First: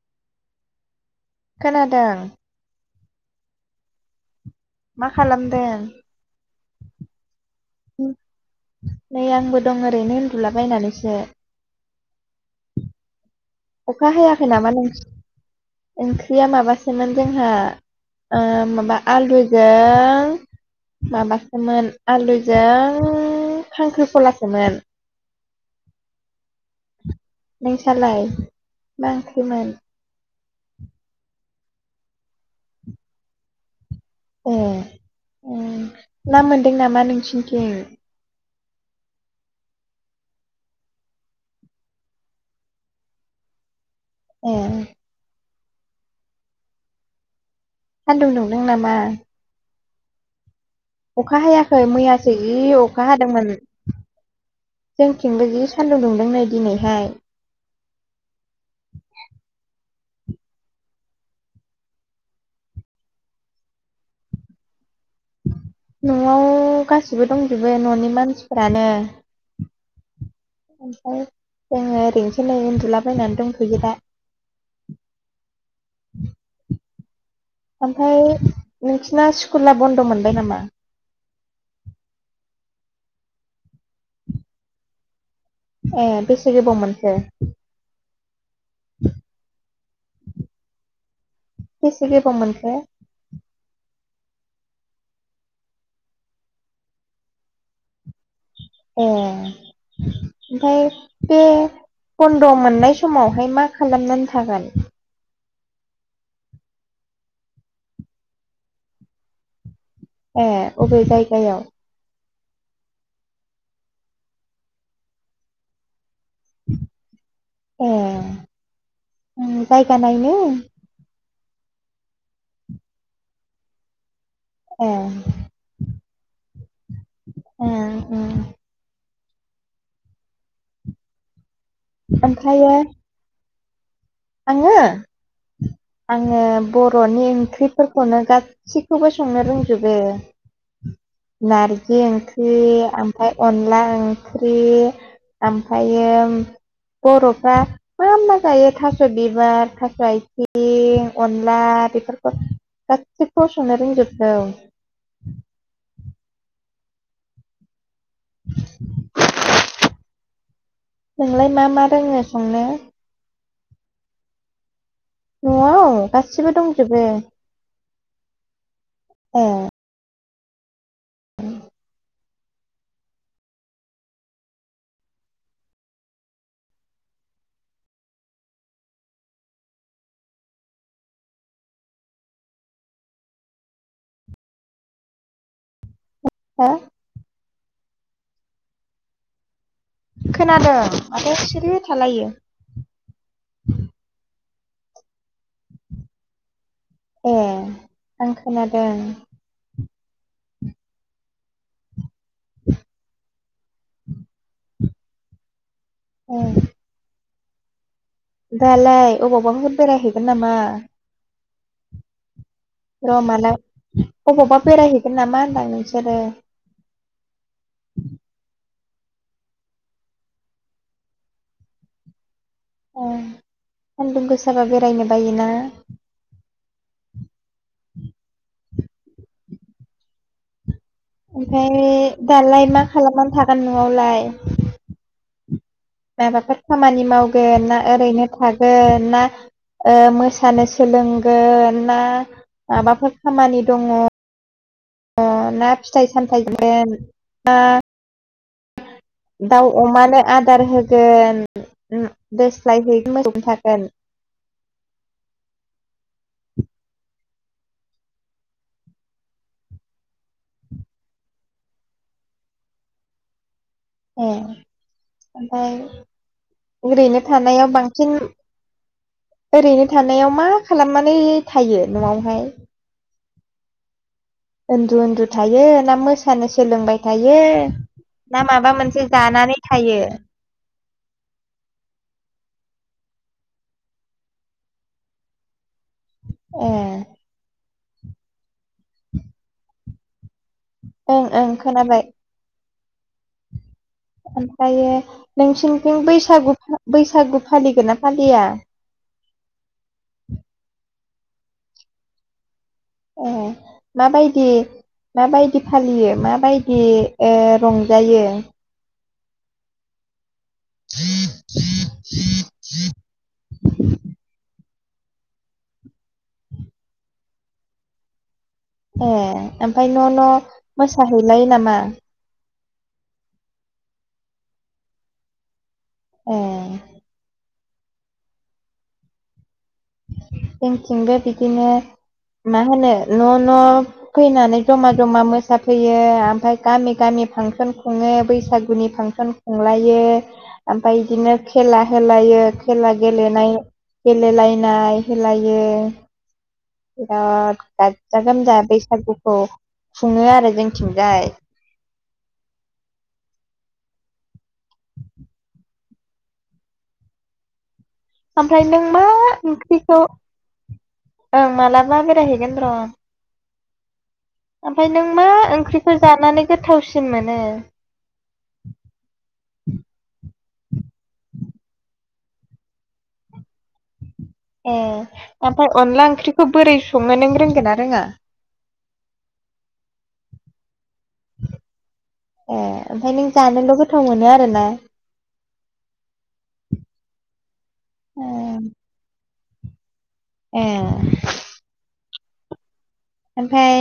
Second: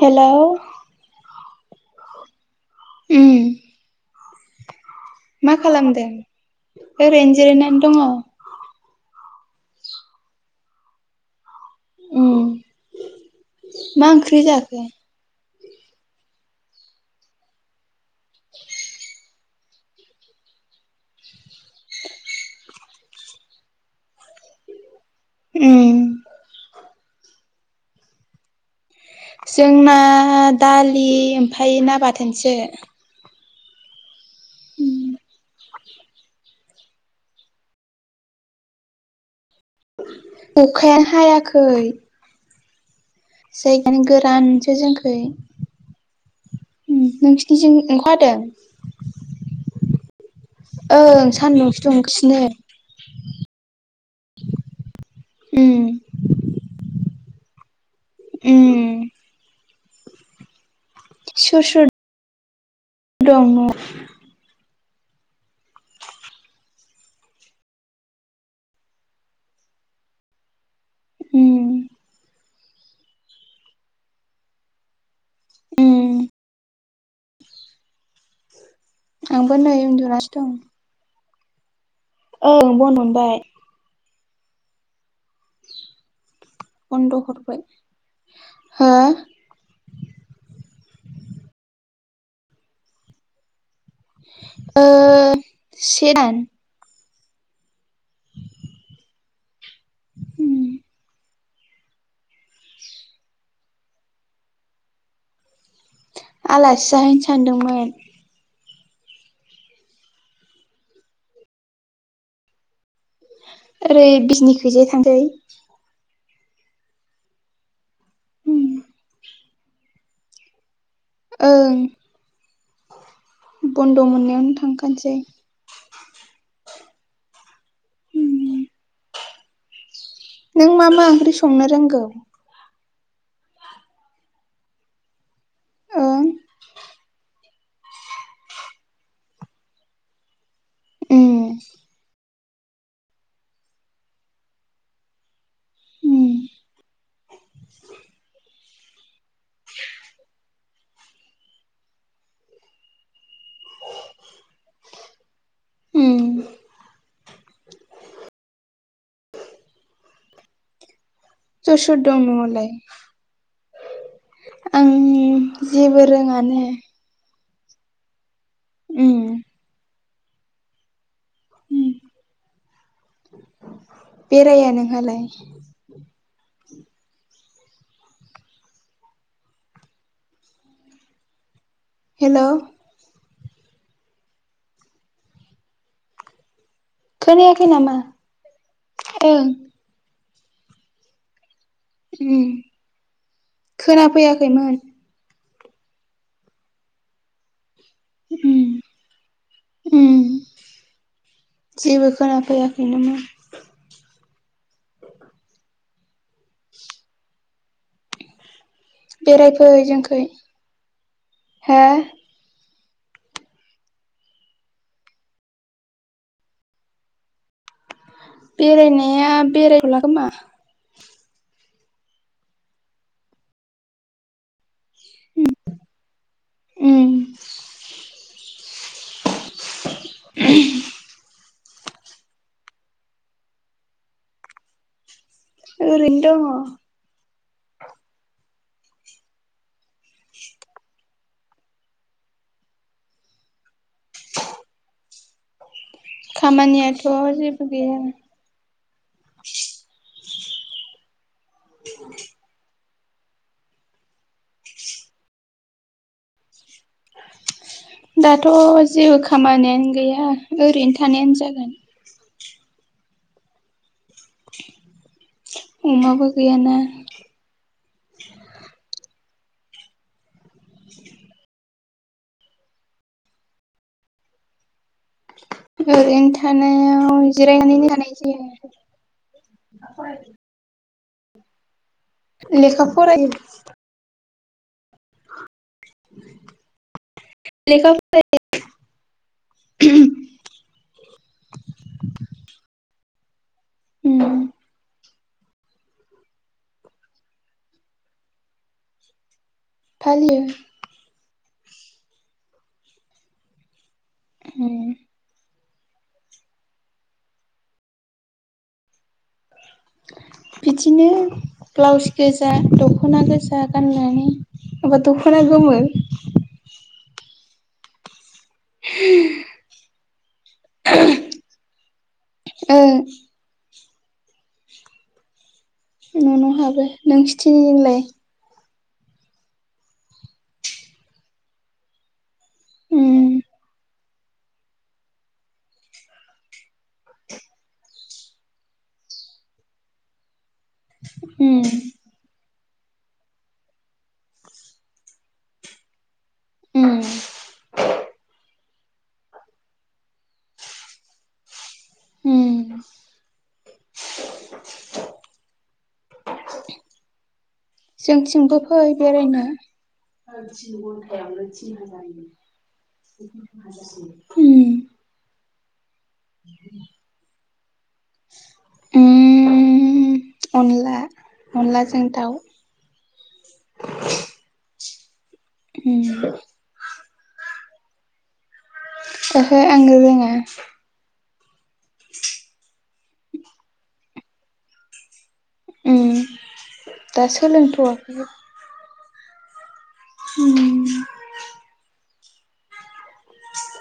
Hello खोनादों उम मा खालामदो ओरैनो जिरायनानै दङ। नै आंबो दं ओरैनो उन्दुलाबायनानैसो। उम अखा मा ओंख्रि हायाखै नामा जाखो नों ओंख्रिया माबासोमोन जोंहा। ओ माबा आलुदजों माबासोमोन आलुजों खांख्रिखलासोमोन। उम नों सालाय? जोंना दालि ओमफाय ना बाथोनसो। ए ओ ना मोनदों नामा नोंसिनिथिं। अखाया हायाखै। जायगायानो ए गोरानसो जोंखै नोंसि इजों सान्दुं ओंखाहादों। दुंदों नामा अखा हायाखै मैयासो दुंगासिनो जि अखा हादों दोंमोन जोंथिंबो जि उम सान्दुं दुंदों नै दिनैहाय। उम सुरसुर दङ न'आव गाससिबो दंजोबो न'नि मानसिफोरानो ओमफ्राय उम जोङो ओरैनोसो खै उन्दुलाबायनानै दंफयो दा उम ओमफ्राय नोंसना आंबो स्कुला नै बन्द उन्दुनासो मोनबाय दं नामा? ओं बन हरबाय ए बेसे गोबावमोनसो हा बेसे गोबाव मोनसाया आ से दान ए ओमफ्राय बे बन्द मोननाय समावहाय मा खालामनानै थागोन। आलासि जाहैनो सानदोंमोन। ए अबे जायगायाव ओरै बिजनिखैजाय थांसै अ गायख न ने ओं बन्द मोननायावनो ए थांखानोसै [unintelligible] नों मा मा आं्रि स ओखाय आङो ओं आङो बर। बरनि ओंख्रिफोरखौनो गाससिखौबो संनो रोंजोबो उम नार ग फख्रि ओमफ्राय अनला ओंख्रि ओमफ्रायो उम बरफ्रा मा मा जायो थास थास बिबार थास आथिं अनला बेफोरखौ गासिखौ संनो रोंदों। ज औ उम [unintelligible] नोंलाय मा सोर मा सोर दं दाङो संनो न'आवलाय आं नआव जेबो गासिबो रोङानो दंजोबो उम [unintelligible] [unintelligible] बेराया नोंहालाय? हेल' हो? खोनायाखै नामा ओ? खोनादों माथो सिरि? थालायो उम खोनाफैयाखैमोन। ए आं उम खोनादों। उम जेबो खोनाफैयाखै नोमोन। औ। दालाय बेरायफै अबावबाफोर बेराय जोंखै हैैगोन नामा? हो? र मालाय अबावबा बेरायहैगोन नामा होनदां नोंसोरो? [inaudible] बेरायनाया बेरायथ'लाखोमा। ए सान्दुं गोसाबा बेरायनो बायोना। उम। [unintelligible] ओमफ्राय दालाय मा खालामनानै थागोन न'आवलाय? ओरैनो दङ माबाफोर खामानि मावगोन ना ओरैनो थागोन ना ओ मोसानो सोलोंगोन ना माबाफोर खामानि दङ? अ ना फिथाइ सामथाइ जागोन खामानियाथ' ना जेबो गैया दाउ अमानो आदार होगोन ओ दोस्लाय है [unintelligible] थागोन? दाथ‌'जेबो खामानियानो गैया ओरैनो थानायानो जागोन। ए। ओमफाय अमाबो गैयाना ओरैनो थानायाव बांसिन ओरैनो थानायाव मा खालामनानै थायो न'आवहाय? ओन्दु ओन्दु थायो ना ओरैनो मोसानो सोलोंबाय थानायाव थायो जिरायनानैनो थानाय ना माबा जायो मोनसे जानानै थायो? [inaudible] लेखा फरायो। ए। लेखा फरायो [unintelligible] ओं ओं खोनाबाय। उम ओमफ्रायो नोंसिनिथिं बैसागु बैसागु फालिगोन ना फालिया? फालियो। ए माबायदि उम माबायदि फालियो माबायदि ओ रंजायो? बिदिनो ब्लाउस गोजा दखना गोजा गाननानै माबा दखना गोमोन। ए ओमफाय न' न‌' मोसाहैलायो नामा? ओं। ए न‌'न'हाबो नोंसिथिं जोंथिंबो बिदिनो मा होनो उम न' न' फैनानै जमा जमा मोसाफैयो आमफाय गामि गामि फांसन खुङो। बैसागुनि फांसन खुंलायो आमफाय बिदिनो उम खेला होलायो। खेला गेलेनाय गेलेलायनाय होलायो। उम बिराद गाजा गोमजा बै सागुखौ खुङो आरो जोंथिंजाय। उम जोंथिंबो ओमफ्राय फै नों मा बेरायनो ओंख्रिखौ सारि तिन घन्टायाव नो तिन हाजार नो ओमफाय नों मा ओंख्रिखौ जानानै गोथावसिन मोनो? उम अनला अनलाजों दाउ [inaudible] ए ओमफाय उम अनला ओंख्रिखौ बोरै संङो नों रोंगोन ना रोङा? ओहो आं रोंङा ए ओमफ्राय नों जानोल गोथाव मोनो आरोना? उम दा सोलोंथवाखै। ए ओमफाय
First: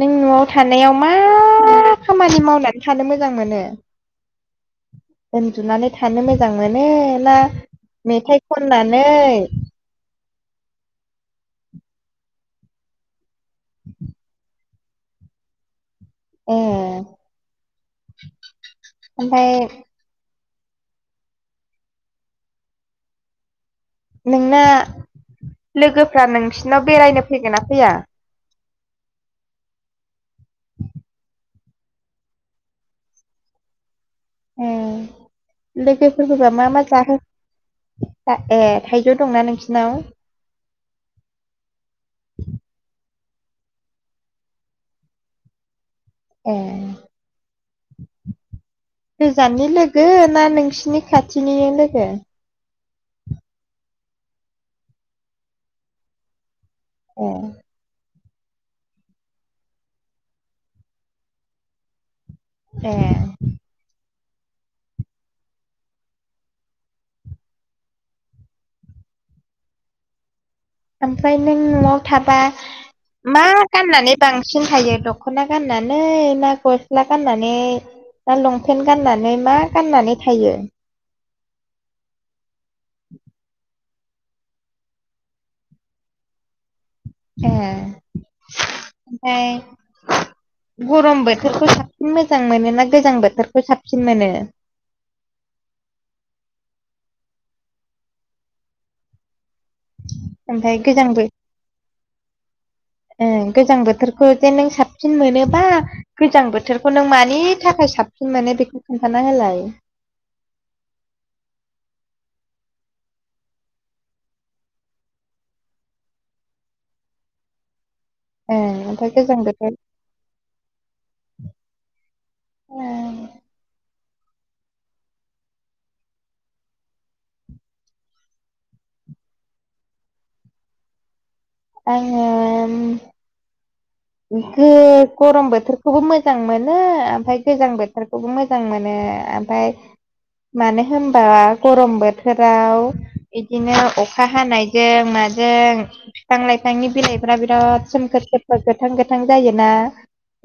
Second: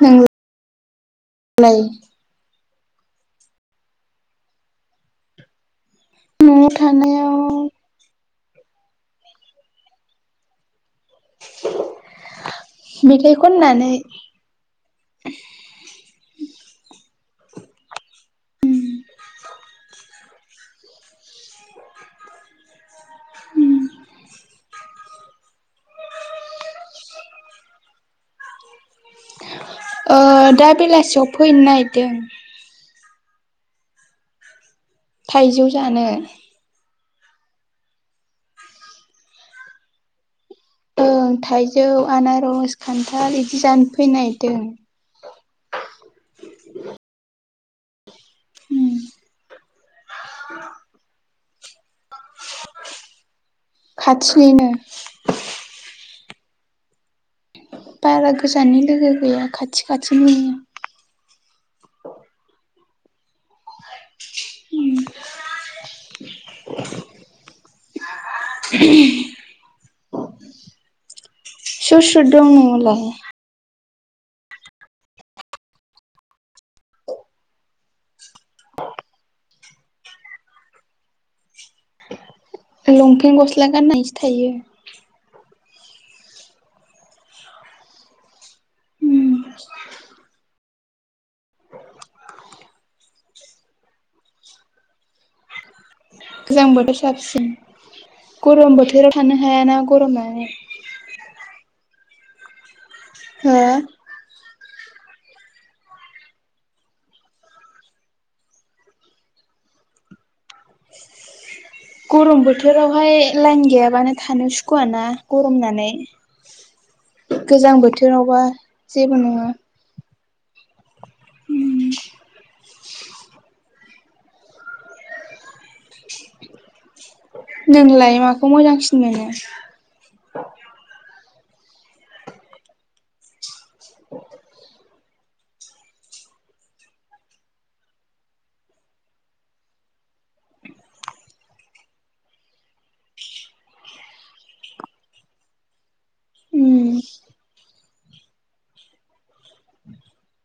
नों नआव थानायाव मा नोंलाय खामानि मावनानै थानो मोजां मोजां मोनो उन्दुनानै थानो मोजां न'आव मोन ना थानायाव मेथाइ खननानै? मेथाय खननानै [inaudible] ए ओमफाय उम नोंना लोगोफ्रा नोंसिनाव बेरायनो फैगो ना फैया? ओ दा बेलासियाव फैन नायदों। थाइजौ ए जानो लोगोफोरखोबा मा मा जाहो आ ए थाइजौ दंना नोंसिनाव ओं थाइजौ आनारस खान्थाल इदि जान फैनायदों। ए उम गोजाननि लोगो ना नोंसिनि खाथिनिनो लोगो? खाथिनिनो ए बारा गोजाननि लोगो गैया खाथि खाथिनिनो ए उम [unintelligible] फ्राय नों न'आव सोर सोर थाबा दं न'आवलाय मा गाननानै बांसिन थायो दख'ना गाननानै ना गस्ला गाननानै ना लंफेन गाननानै मा गाननानै थायो? लंफेन गस्ला गाननायसो थायो। ए उम ओमफाय गरम बोथोरखौ साबसिन मोजां मोनो ना गोजां बोथोरखौ साबसिन मोनो? [inaudible] गोजां बोथोर साबसिन गरम बोथोराव थानो हायाना गरमनानै ओमफ्राय ओं हो गोजां बोथोरखौ जे नों साब सिन मोनोबा गोजां बोथोरखौ नों मानि थाखाय साबसिन मोनो बेखौ खोनथाना होलाय [inaudible] गरम बोथोरावहाय लाइन गैयाबानो थानो सुखुवाना गरमनानै गोजां बोथोरावबा ओं ओमफ्राय जेबो गोजां नङा बोथोर [inaudible] नोंलाय माखौ मोजांसिन मोनो? आंङोम [unintelligible] गरम बोथोरखौबो मोजां मोनो ओमफाय गोजां बोथोरखौबो मोजां मोनो ओमफाय मानो होमबा गरम बोथोराव इदिनो अखा हानायजों मा माजों फिफां उम लाइफांनि बिलाइफोरा बिराद सोमखोर सोमखोर गोथां गोथां जायोना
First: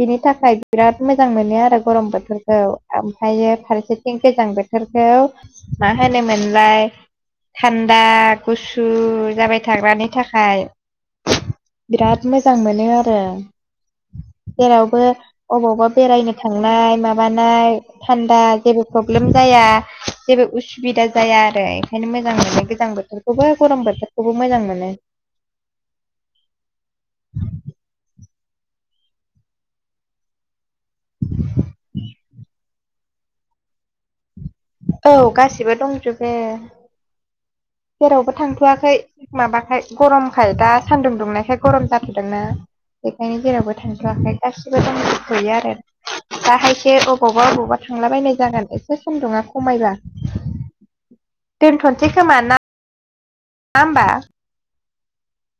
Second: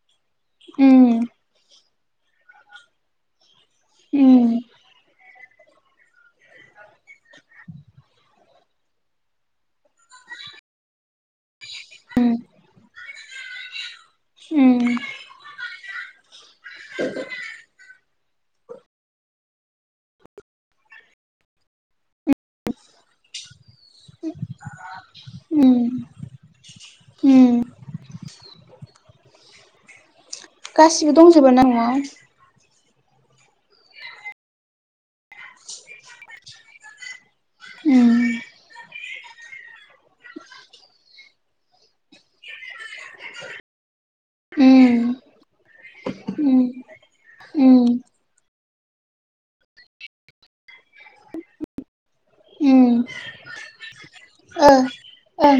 बिनि थाखाय बिराद उम मोजां मोनो आरो गरम बोथोरखौ ओमफायो फारसेथिं गोजां उम बोथोर इखौ मा होनोमोनलाय थान्दा गुसु जाबाय थाग्रानि थाखाय बिराद मोजां मोनो आरो उम जेरावबो अबावबा बेरायनो थांनाय माबानाय थान्दा जेबो प्रब ब्लेम जाया जेबो उसुबिदा जाया आरो ओंखायनो मोजां मोनो गोजां बोथोरखौबो गरम बोथोर खौबो मोजां मोनो उम उम गासिबो दंजोबोना न'वाव औ गासिबो दंजोबो जेरावबो उम थांथ'आखै माबाखाय गरमखाय दा सान्दुं दुंनायखाय गरम जाथदोंना बेखायनो जेरावबो थांथ'वाखै गासिबो दंजोबथ'यो आरो उम दाहायसो अबावबा उम अबावबा थांला बायनाय जागोन एसे सानदुङा खमायबा दोनथनसै खोमा ना उम ओमबा ओ ओं